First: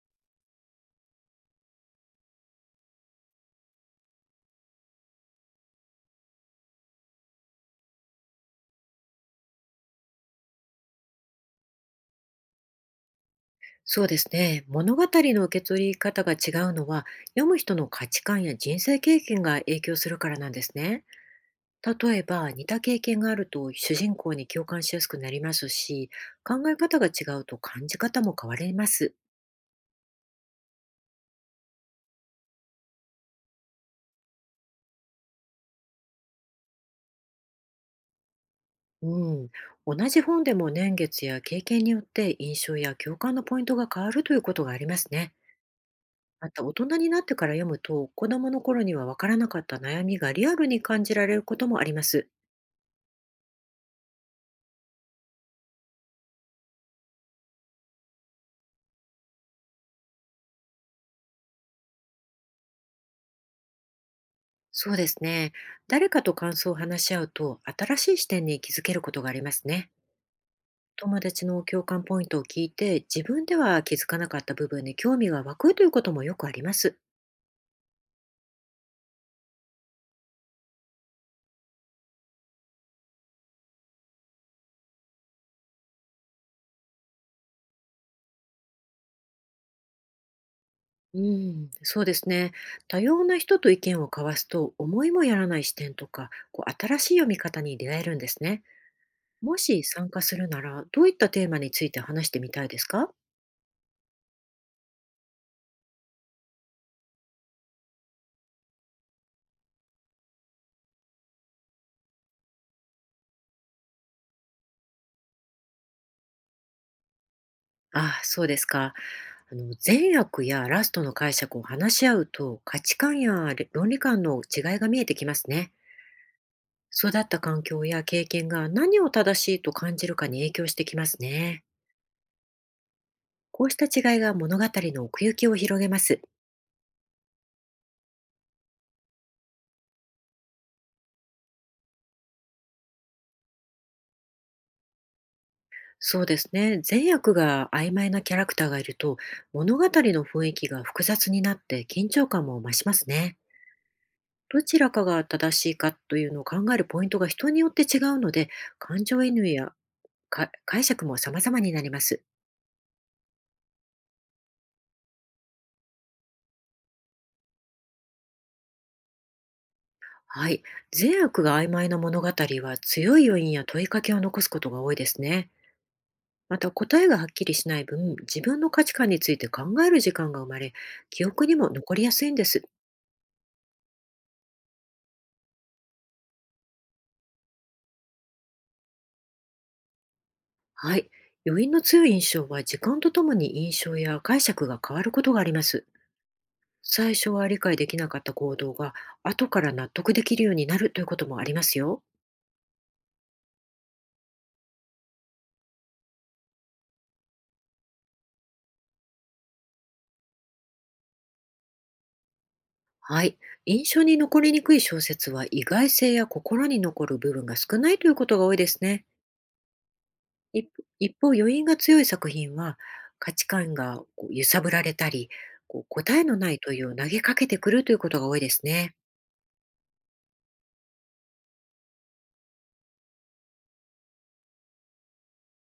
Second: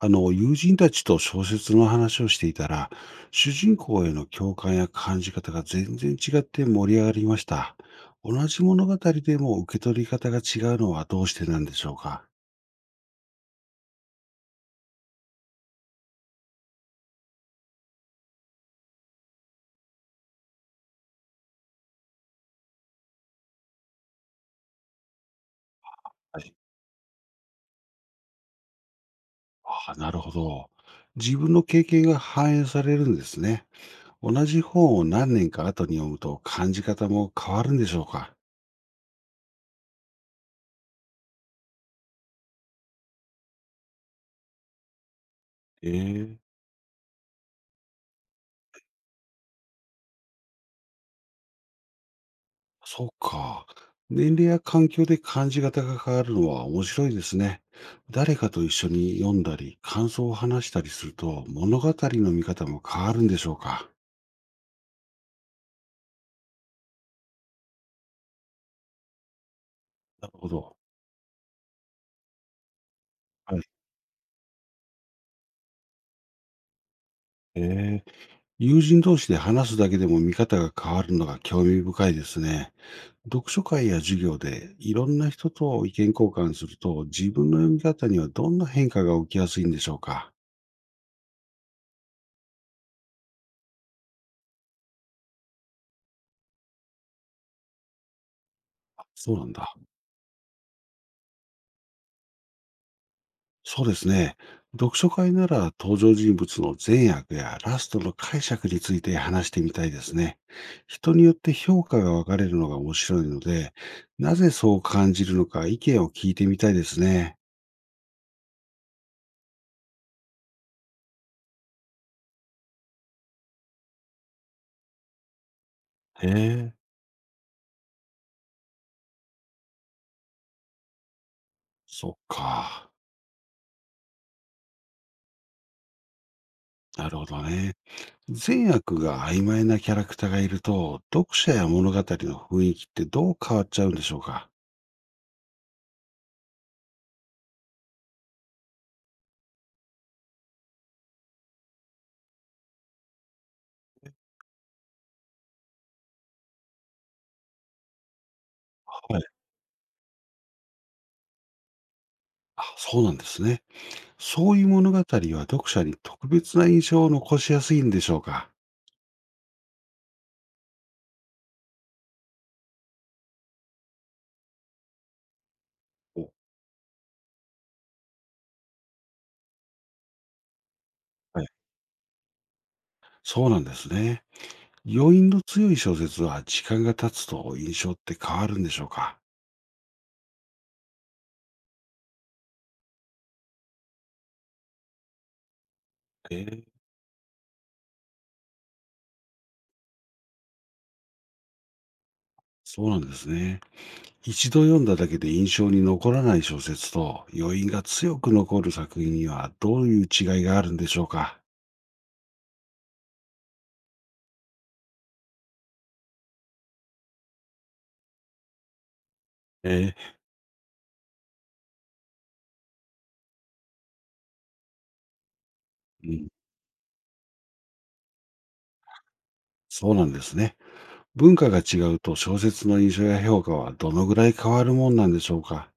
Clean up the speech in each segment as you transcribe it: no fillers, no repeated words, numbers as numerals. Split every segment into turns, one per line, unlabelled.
友人たちと小説の話をしていたら、主人公への共感や感じ方が全然違って盛り上がりました。同じ物語でも受け取り方が違うのはどうしてなんでしょうか？
そうですね。物語の受け取り方が違うのは、読む人の価値観や人生経験が影響するからなんですね。例えば、似た経験があると主人公に共感しやすくなりますし、
はい。
考え方が違うと感じ方も変わります。
ああ、なるほど。自分の経験が反映されるんですね。同じ本を何年か後に読むと感じ方も変わるんでしょうか？
うん。同じ本でも年月や経験によって印象や共感のポイントが変わるということがありますね。
ええ。
また、大人になってから読むと、子供の頃にはわからなかった悩みがリアルに感じられることもあります。
そうか。年齢や環境で感じ方が変わるのは面白いですね。誰かと一緒に読んだり、感想を話したりすると、物語の見方も変わるんでしょうか。
そうですね。誰かと感想を話し合うと、新しい視点に気づけることがありますね。
なるほど。
友達の共感ポイントを聞いて、自分で
はい。
は気づかなかった部分に興味が湧くということもよくあります。
えー、友人同士で話すだけでも見方が変わるのが興味深いですね。読書会や授業でいろんな人と意見交換すると、自分の読み方にはどんな変化が起きやすいんでしょうか。
うん、そうですね。多様な人と意見を交わすと、思いもやらない視点とか、こう新しい読み方に出会えるんですね。
あ、そうなん
も
だ。
し参加するなら、どういったテーマについて話してみたいですか？
そうですね。読書会なら登場人物の善悪やラストの解釈について話してみたいですね。人によって評価が分かれるのが面白いので、なぜそう感じるのか意見を聞いてみたいですね。
ああ、そうですか。あの善悪やラストの解釈を話し合うと、価値観やれ論理観の違いが見えてきますね。
へえ。
育った環境や経験が、何を正しいと感じるかに影響してきますね。
そっか。
こうした違いが物語の奥行きを広げます。
なるほどね。善悪が曖昧なキャラクターがいると、読者や物語の雰囲気ってどう変わっちゃうんでしょうか？
そうですね。善悪が曖昧なキャラクターがいると、物語の雰囲気が複雑になって緊張感も増しますね。どちらかが正しいかというのを考えるポイントが人によって違うので、感
は
情
い。
移入やか解釈も様々になります。
あ、そうなんですね。そういう物語は読者に特別な印象を残しやすいんでしょうか？
はい。善悪が曖昧な物語は、強い余韻や問いかけを残すことが多いですね。
お、
また、答えがはっきりしない分、自分の価値観について考える時間が生まれ、記
は
憶
い。
にも残りやすいんです。
そうなんですね。余韻の強い小説は時間が経つと印象って変わるんでしょうか？
はい。余韻の強い印象は、時間とともに印象や解釈が変わることがあります。
ええ、
最初は理解できなかった行動が、後から納得できるようになるということもありますよ。
そうなんですね。一度読んだだけで印象に残らない小説と余韻が強く残る作品にはどういう違いがあるんでしょうか？
はい。印象に残りにくい小説は、意外性や心に残る部分が少ないということが多いですね。
え
一一方、余韻が強い作品は、価値観がこう揺さぶられたり、こう
え、う
答え
ん、
のない問いを投げかけてくるということが多いですね。
そうなんですね。文化が違うと小説の印象や評価はどのぐらい変わるもんなんでしょうか？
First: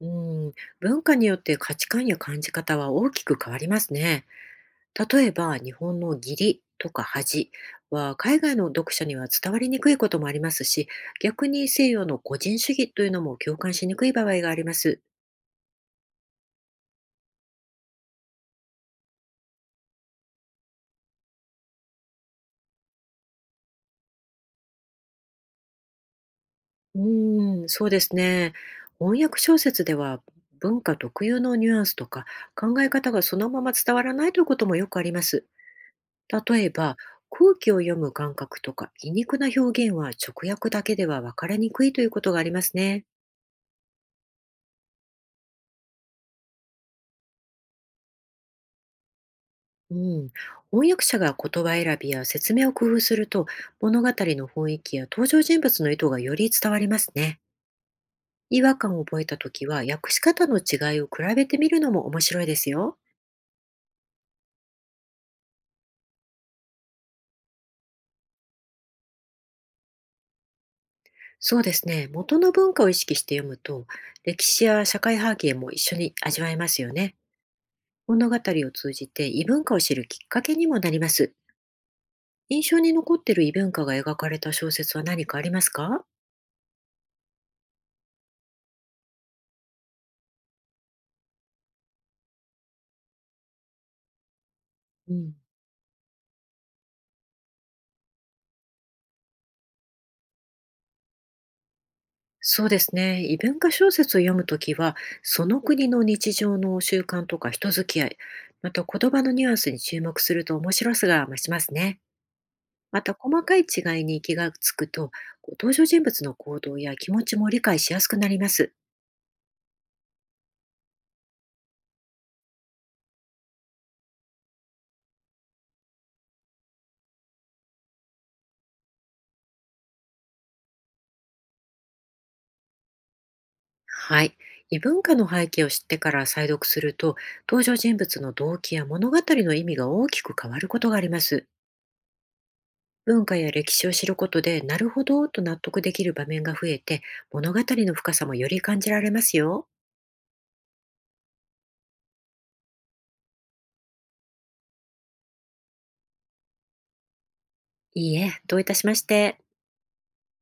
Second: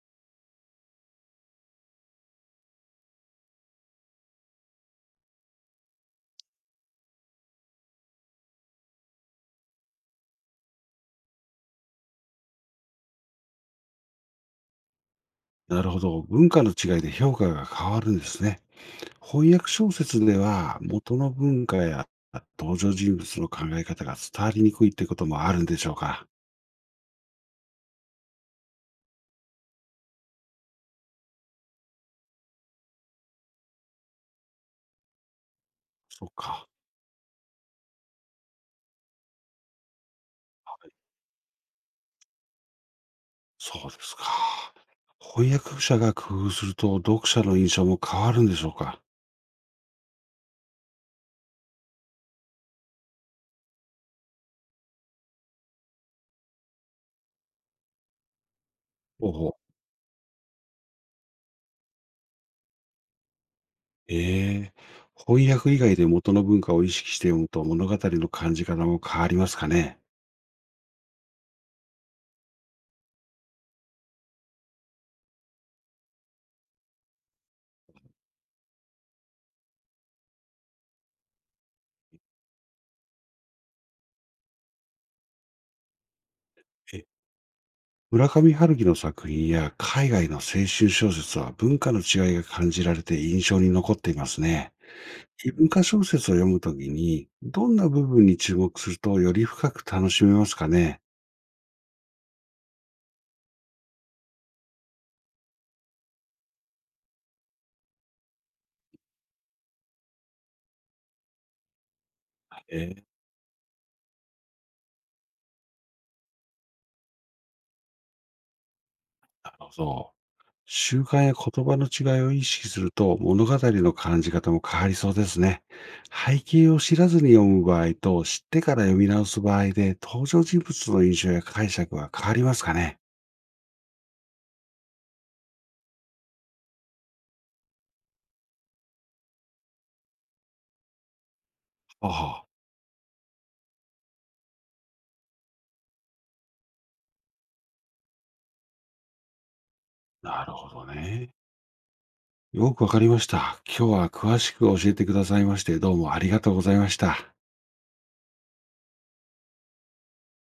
うん、文化によって価値観や感じ方は大きく変わりますね。例えば、日本の義理とか恥は、海外の読者には伝わりにくいこともありますし、逆に西洋の個人主義というのも共感しにくい場合があります。
なるほど、文化の違いで評価が変わるんですね。翻訳小説では元の文化や登場人物の考え方が伝わりにくいってこともあるんでしょうか？
うーん、そうですね。翻訳小説では、文化特有のニュアンスとか考え方がそのまま伝わらないということもよくあります。
そっ
例
か。
えば、空気を読む感覚とか皮肉な表現は、直訳だけでは分かりにくいということがありますね。
そうですか。翻訳者が工夫すると読者の印象も変わるんでしょうか？
うん、翻訳者が言葉選びや説明を工夫すると、物語の雰囲気や登場人物の意図がより伝わりますね。違和感を覚え
ほう
た
ほ
時
う。
は、訳し方の違いを比べてみるのも面白いですよ。
ええ。翻訳以外で元の文化を意識して読むと物語の感じ方も変わりますかね？
そうですね。元の文化を意識して読むと、歴史や社会背景も一緒に味わえますよね。物語を通じて異文化を知るきっかけにもなります。印象に残っている異文化が描かれた小説は何かありますか？
え、村上春樹の作品や海外の青春小説は文化の違いが感じられて印象に残っていますね。
うん、
異文化小説を読むときに、どんな部分に注目するとより深く楽しめますかね？
そうですね。異文化小説を読むときは、その国の日常の習慣とか人付き合い、また言葉のニュアンスに注目すると面白さが増しますね。ま
な
た、細かい違いに気がつくと、こう登場人物の行動や気持ちも理解しやすくなります。
るほど。習慣や言葉の違いを意識すると物語の感じ方も変わりそうですね。背景を知らずに読む場合と知ってから読み直す場合で登場人物の印象や解釈は変わりますかね？
はい。異文化の背景を知ってから再読すると、登場人物の動機や物語の意味が大きく変わることがあります。
あ、
文化や歴史を知ることで、なるほどと納得できる場面が増えて、物語の深さもより感じられますよ。
あ、なるほどね。よくわかりました。今日は詳しく教えてくださいましてどうもありがとうございました。
いいえ、どういたしまして。